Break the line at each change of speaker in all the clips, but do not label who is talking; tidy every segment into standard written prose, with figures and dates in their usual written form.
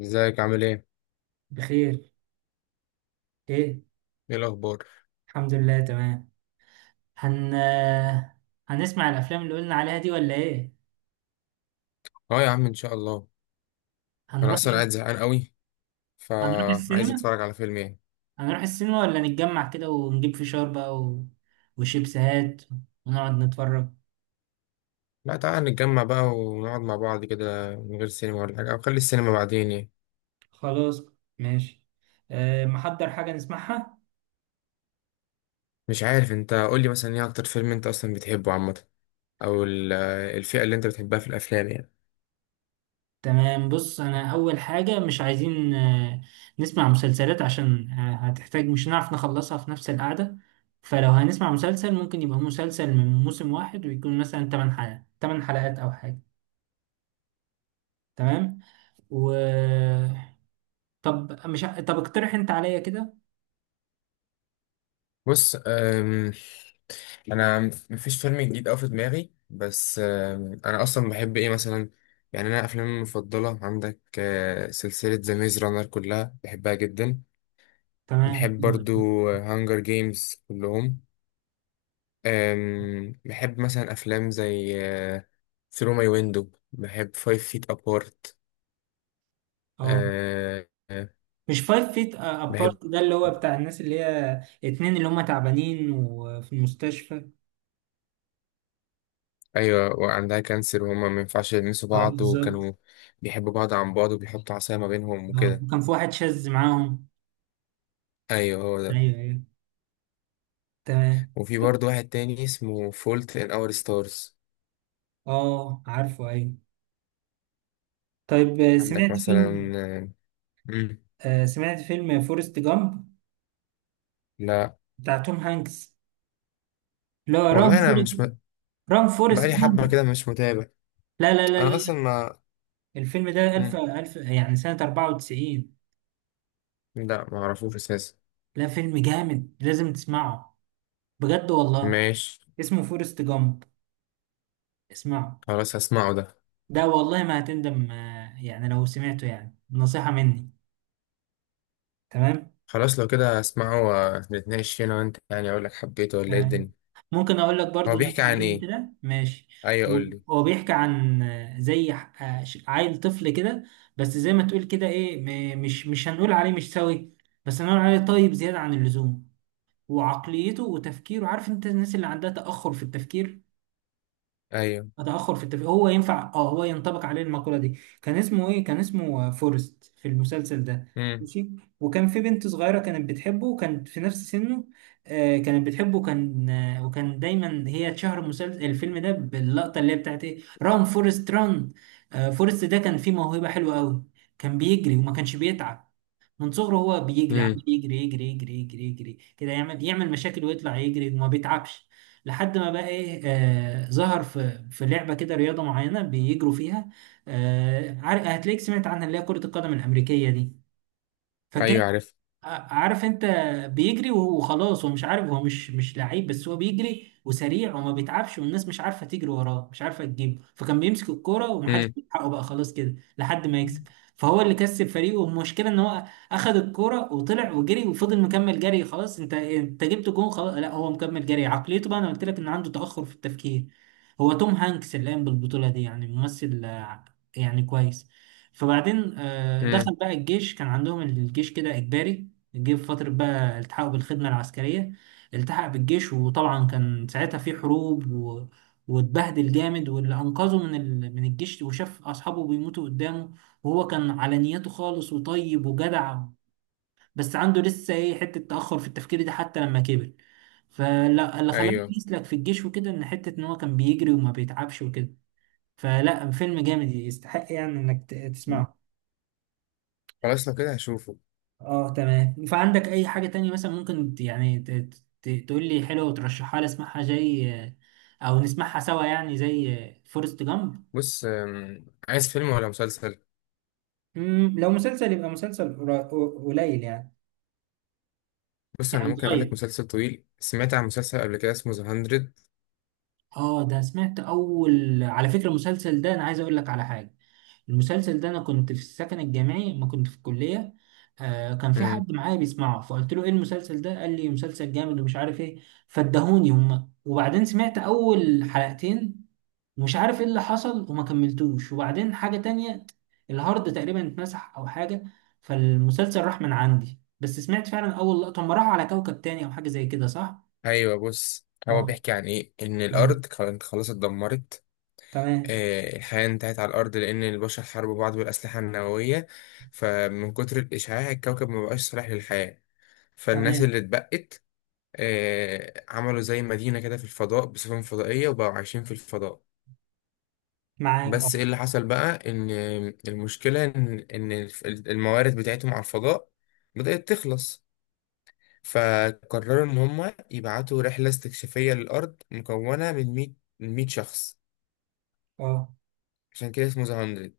ازيك عامل ايه؟
بخير. ايه
ايه الأخبار؟
الحمد لله تمام. هن هنسمع الافلام اللي قلنا عليها دي ولا ايه؟
اه يا عم، إن شاء الله. أنا
هنروح
أصلا قاعد زهقان قوي،
هنروح
فعايز
السينما.
أتفرج على فيلم ايه؟
هنروح السينما ولا نتجمع كده ونجيب فشار بقى وشيبسات ونقعد نتفرج.
لا تعالى نتجمع بقى ونقعد مع بعض كده من غير سينما ولا حاجة، أو خلي السينما بعدين يعني.
خلاص، ماشي. أه، محضر حاجة نسمعها.
مش عارف، أنت قولي مثلا ايه أكتر فيلم أنت أصلا بتحبه عامة، أو الفئة اللي أنت بتحبها في الأفلام يعني.
تمام، بص، انا اول حاجه مش عايزين نسمع مسلسلات، عشان هتحتاج مش هنعرف نخلصها في نفس القعده. فلو هنسمع مسلسل ممكن يبقى مسلسل من موسم واحد، ويكون مثلا 8 حلقات، 8 حلقات او حاجه. تمام. و طب مش ع- طب اقترح انت عليا كده.
بص، أنا مفيش فيلم جديد أوي في دماغي، بس أنا أصلا بحب ايه مثلا. يعني أنا أفلامي المفضلة عندك سلسلة ذا ميز رانر كلها بحبها جدا.
تمام
بحب
دلوقتي.
برضو هانجر جيمز كلهم. بحب مثلا أفلام زي ثرو ماي ويندو، بحب فايف فيت أبارت.
اه، مش فايف فيت
بحب.
ابارت ده اللي هو بتاع الناس اللي هي اتنين اللي هم تعبانين وفي المستشفى؟
أيوة، وعندها كانسر وهما ما ينفعش يلمسوا
اه
بعض،
بالظبط.
وكانوا بيحبوا بعض عن بعض وبيحطوا عصاية ما بينهم
اه،
وكده.
وكان في واحد شاذ معاهم.
أيوة هو ده.
ايوه، تمام.
وفي
ط-
برضو واحد تاني اسمه فولت إن أور ستارز.
اه عارفه، ايوه. طيب
عندك
سمعت
مثلا؟
فيلم
آه، مم.
سمعت فيلم فورست جامب
لا.
بتاع توم هانكس؟ لا ران
والله أنا
فورست،
مش
ران فورست
بقالي
ران.
حبة كده مش متابع.
لا لا لا لا
أنا
لا.
أصلا ما.
الفيلم ده ألف
مم.
ألف يعني سنة 94.
لا معرفوش اساسا.
لا فيلم جامد لازم تسمعه، بجد والله.
ماشي.
اسمه فورست جامب، اسمعه.
خلاص هسمعه ده.
ده والله ما هتندم، يعني لو سمعته يعني نصيحة مني. تمام.
خلاص لو كده هسمعه، ونتناقش فيه انا وانت يعني، اقول لك حبيته ولا ايه
تمام،
الدنيا.
ممكن اقول لك
هو
برضو نبذه
بيحكي عن
عنه
ايه؟
كده، ماشي؟
ايوه قول لي.
هو بيحكي عن زي عيل طفل كده، بس زي ما تقول كده ايه، مش هنقول عليه مش سوي، بس هنقول عليه طيب زياده عن اللزوم. وعقليته وتفكيره، عارف انت الناس اللي عندها تاخر في التفكير؟
ايوه.
تأخر في التفكير، هو ينفع، اه هو ينطبق عليه المقولة دي. كان اسمه ايه؟ كان اسمه فورست في المسلسل ده.
امم.
ماشي. وكان في بنت صغيرة كانت بتحبه، وكانت في نفس سنه. آه كانت بتحبه، وكان آه وكان دايما هي اتشهر المسلسل الفيلم ده باللقطة اللي هي بتاعت ايه، ران فورست ران. آه فورست ده كان فيه موهبة حلوة قوي، كان بيجري وما كانش بيتعب. من صغره هو بيجري، عمال
امم.
يجري يجري يجري يجري يجري كده، يعمل يعمل مشاكل ويطلع يجري وما بيتعبش. لحد ما بقى ايه، آه ظهر في لعبه كده، رياضه معينه بيجروا فيها. آه هتلاقيك سمعت عنها اللي هي كره القدم الامريكيه دي. فكان،
ايوه عارف.
عارف انت، بيجري وخلاص هو مش عارف، هو مش لعيب، بس هو بيجري وسريع وما بيتعبش، والناس مش عارفه تجري وراه، مش عارفه تجيبه، فكان بيمسك الكوره ومحدش
امم.
بيلحقه بقى، خلاص كده لحد ما يكسب. فهو اللي كسب فريقه، والمشكله ان هو اخذ الكوره وطلع وجري وفضل مكمل جري. خلاص انت جبت جون، خلاص. لا هو مكمل جري، عقليته بقى انا قلت لك ان عنده تاخر في التفكير. هو توم هانكس اللي قام بالبطوله دي، يعني ممثل يعني كويس. فبعدين
امم.
دخل بقى الجيش، كان عندهم الجيش كده اجباري. جه في فترة بقى التحقه بالخدمة العسكرية. التحق بالجيش، وطبعا كان ساعتها في حروب واتبهدل جامد، واللي أنقذه من الجيش، وشاف أصحابه بيموتوا قدامه، وهو كان على نيته خالص وطيب وجدع، بس عنده لسه إيه حتة تأخر في التفكير دي حتى لما كبر. فلا، اللي خلاه
ايوه.
يسلك في الجيش وكده إن حتة إن هو كان بيجري وما بيتعبش وكده. فلا فيلم جامد، يستحق يعني إنك تسمعه.
خلاص لو كده هشوفه.
اه تمام. فعندك اي حاجة تانية مثلا ممكن تقول لي حلوة وترشحها لي اسمعها، زي، او نسمعها سوا يعني زي فورست جامب.
بص، عايز فيلم ولا مسلسل؟
لو مسلسل يبقى مسلسل قليل يعني،
بص انا
يعني
ممكن اقول لك
صغير.
مسلسل طويل. سمعت عن مسلسل قبل كده اسمه ذا 100.
اه ده سمعت، اول على فكرة المسلسل ده انا عايز اقول لك على حاجة. المسلسل ده انا كنت في السكن الجامعي، ما كنت في الكلية. آه كان في
امم.
حد معايا بيسمعه، فقلت له ايه المسلسل ده، قال لي مسلسل جامد ومش عارف ايه. فادهوني هما، وبعدين سمعت اول حلقتين، ومش عارف ايه اللي حصل وما كملتوش، وبعدين حاجة تانية، الهارد تقريبا اتمسح او حاجة، فالمسلسل راح من عندي. بس سمعت فعلا اول لقطة هم راحوا على كوكب تاني او حاجة زي كده، صح؟
ايوه، بص هو
اه
بيحكي عن ايه ان
تمام،
الارض كانت خلاص اتدمرت.
تمام
الحياة انتهت على الأرض لأن البشر حاربوا بعض بالأسلحة النووية، فمن كتر الإشعاع الكوكب ما بقاش صالح للحياة. فالناس
تمام
اللي اتبقت عملوا زي مدينة كده في الفضاء بسفن فضائية، وبقوا عايشين في الفضاء.
معاك اه.
بس إيه اللي حصل بقى؟ إن المشكلة إن الموارد بتاعتهم على الفضاء بدأت تخلص. فقرروا إن هما يبعتوا رحلة استكشافية للأرض مكونة من 100 شخص.
اه،
عشان كده اسمه ذا.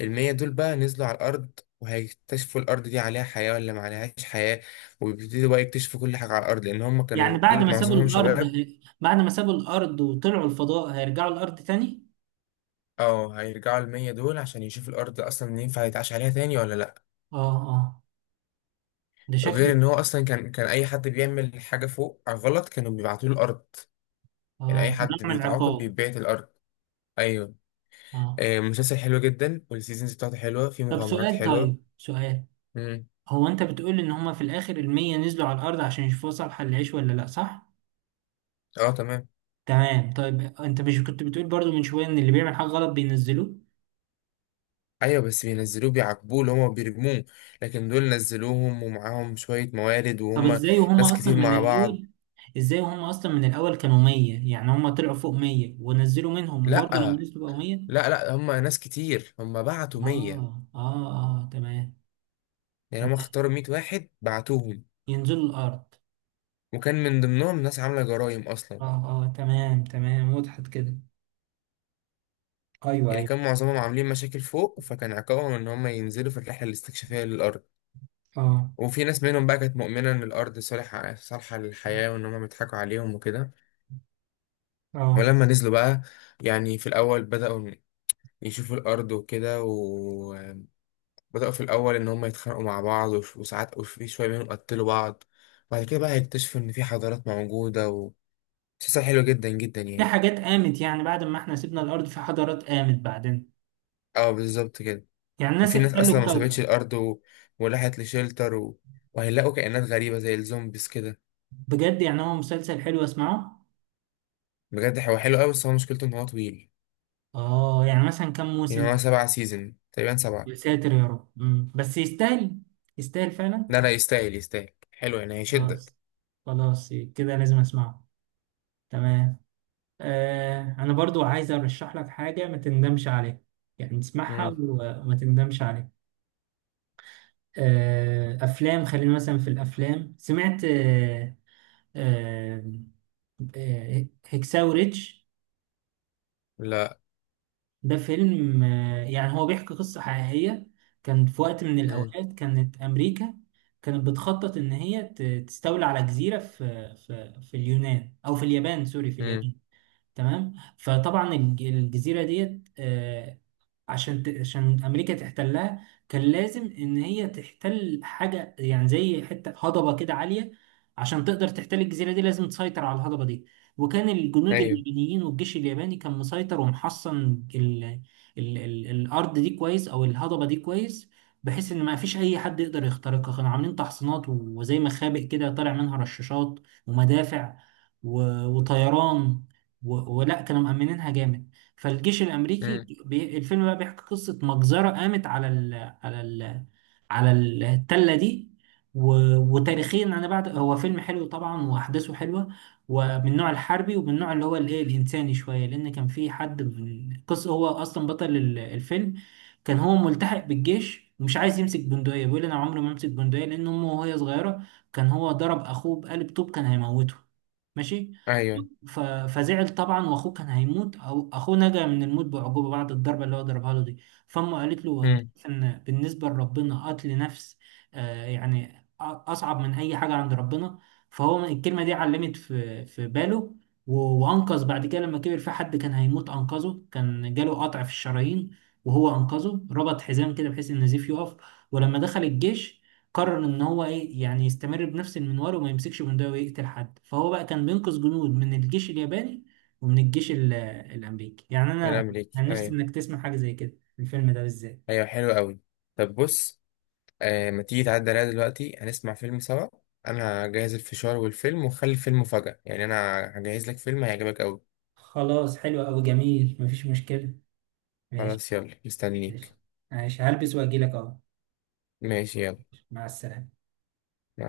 المية دول بقى نزلوا على الأرض، وهيكتشفوا الأرض دي عليها حياة ولا ما عليهاش حياة، ويبتدوا بقى يكتشفوا كل حاجة على الأرض، لأن هم كانوا
يعني بعد
دول
ما سابوا
معظمهم
الارض،
شباب.
بعد ما سابوا الارض وطلعوا الفضاء هيرجعوا الارض تاني؟
اه هيرجعوا المية دول عشان يشوفوا الأرض أصلا ينفع يتعاش عليها تاني ولا لأ.
اه اه، ده
غير
شكله.
إن هو أصلا كان أي حد بيعمل حاجة فوق غلط كانوا بيبعتوه الأرض. يعني أي
اه، كان نوع
حد
من
بيتعاقب
العقاب.
بيتبعت الأرض. أيوه.
اه.
مسلسل حلو جدا والسيزونز بتاعته حلوة، فيه
طب
مغامرات
سؤال،
حلوة.
طيب سؤال،
مم.
هو انت بتقول ان هما في الاخر المية نزلوا على الارض عشان يشوفوا صالحة للعيش ولا لا، صح؟
اه تمام.
تمام. طيب انت مش كنت بتقول برضو من شوية ان اللي بيعمل حاجة غلط بينزلوه؟
ايوه بس بينزلوه بيعاقبوه اللي هما بيرموه. لكن دول نزلوهم ومعاهم شوية موارد،
طب
وهم
ازاي
ناس
وهما اصلا
كتير
من
مع بعض.
الاول، ازاي وهما اصلا من الاول كانوا مية، يعني هما طلعوا فوق مية ونزلوا منهم،
لا
وبرضو لما نزلوا بقوا مية؟
لا لا، هم ناس كتير، هم بعتوا 100.
اه اه اه، تمام.
يعني هم
تمام،
اختاروا 100 واحد بعتوهم.
ينزلوا الارض.
وكان من ضمنهم ناس عاملة جرائم اصلا.
اه اه تمام تمام، وضحت كده. ايوه
يعني
ايوه
كان معظمهم عاملين مشاكل فوق، فكان عقابهم ان هم ينزلوا في الرحلة الاستكشافية للأرض.
اه
وفي ناس منهم بقى كانت مؤمنة ان الأرض صالحة صالحة للحياة وان هم بيضحكوا عليهم وكده.
اه.
ولما نزلوا بقى، يعني في الأول بدأوا يشوفوا الأرض وكده. وبدأوا في الأول إن هم يتخانقوا مع بعض وساعات وفي شوية منهم قتلوا بعض. بعد كده بقى هيكتشفوا إن في حضارات موجودة مسلسل حلو جدا جدا
في
يعني.
حاجات قامت، يعني بعد ما احنا سيبنا الارض في حضارات قامت بعدين؟
اه بالظبط كده.
يعني الناس
وفي ناس
احتلوا
أصلا ما سابتش
الكوكب.
الأرض وراحت لشيلتر وهيلاقوا كائنات غريبة زي الزومبيز كده.
بجد؟ يعني هو مسلسل حلو، اسمعه.
بجد هو حلو أوي، بس هو مشكلته إن هو طويل.
اه، يعني مثلا كم
يعني
موسم؟
هو 7 سيزون تقريبا، 7.
يا ساتر يا رب. بس يستاهل، يستاهل فعلا.
لا لا يستاهل يستاهل، حلو يعني هيشدك.
خلاص، خلاص، كده لازم اسمعه. تمام. آه انا برضو عايز ارشح لك حاجة ما تندمش عليها، يعني تسمعها
مم.
وما تندمش عليها. آه افلام، خلينا مثلا في الافلام، سمعت آه آه هكساو ريتش؟
لا.
ده فيلم يعني هو بيحكي قصة حقيقية. كان في وقت من
مم.
الأوقات كانت أمريكا كانت بتخطط إن تستولي على جزيرة في اليونان أو في اليابان، سوري في
مم.
اليابان. تمام. فطبعا الجزيرة ديت عشان عشان أمريكا تحتلها، كان لازم إن هي تحتل حاجة يعني زي حتة هضبة كده عالية. عشان تقدر تحتل الجزيرة دي لازم تسيطر على الهضبة دي. وكان الجنود
أيوه.
اليابانيين والجيش الياباني كان مسيطر ومحصن ال الأرض دي كويس، أو الهضبة دي كويس، بحيث إن ما فيش أي حد يقدر يخترقها. كانوا عاملين تحصينات وزي مخابئ كده طالع منها رشاشات ومدافع وطيران، ولا كانوا مأمنينها جامد. فالجيش الأمريكي
مم.
الفيلم بقى بيحكي قصة مجزرة قامت على ال... على التلة دي و... وتاريخيا. أنا بعد، هو فيلم حلو طبعا وأحداثه حلوة، ومن النوع الحربي، ومن النوع اللي هو الإيه الإنساني شوية، لأن كان في حد، من قصة هو أصلا بطل الفيلم. كان هو ملتحق بالجيش، ومش عايز يمسك بندقية، بيقول أنا عمري ما أمسك بندقية، لأن أمه وهي صغيرة كان هو ضرب أخوه بقلب طوب كان هيموته. ماشي.
أيوه.
ف- فزعل طبعا، واخوه كان هيموت، او اخوه نجا من الموت بعجوبه بعد الضربه اللي هو ضربها له دي. فامه قالت له انت
مم.
عارف ان بالنسبه لربنا قتل نفس، آه يعني اصعب من اي حاجه عند ربنا. فهو الكلمه دي علمت في باله. وانقذ بعد كده لما كبر، في حد كان هيموت انقذه، كان جاله قطع في الشرايين، وهو انقذه، ربط حزام كده بحيث ان النزيف يقف. ولما دخل الجيش، قرر ان هو ايه يعني يستمر بنفس المنوال وما يمسكش بندقية ويقتل حد. فهو بقى كان بينقذ جنود من الجيش الياباني ومن الجيش الامريكي. يعني
من
انا
الأمريكي
انا نفسي
أيوة.
انك تسمع حاجة زي كده، الفيلم ده بالذات.
أيوة حلو أوي. طب بص، آه ما تيجي تعدي عليا دلوقتي هنسمع فيلم سوا. أنا هجهز الفشار والفيلم، وخلي الفيلم مفاجأة، يعني أنا هجهز لك فيلم هيعجبك أوي.
خلاص حلو أوي، جميل، مفيش مشكلة، ماشي.
خلاص يلا
ماشي،
مستنيك.
ماشي، هلبس واجيلك اهو.
ماشي يلا.
مع السلامة.
مع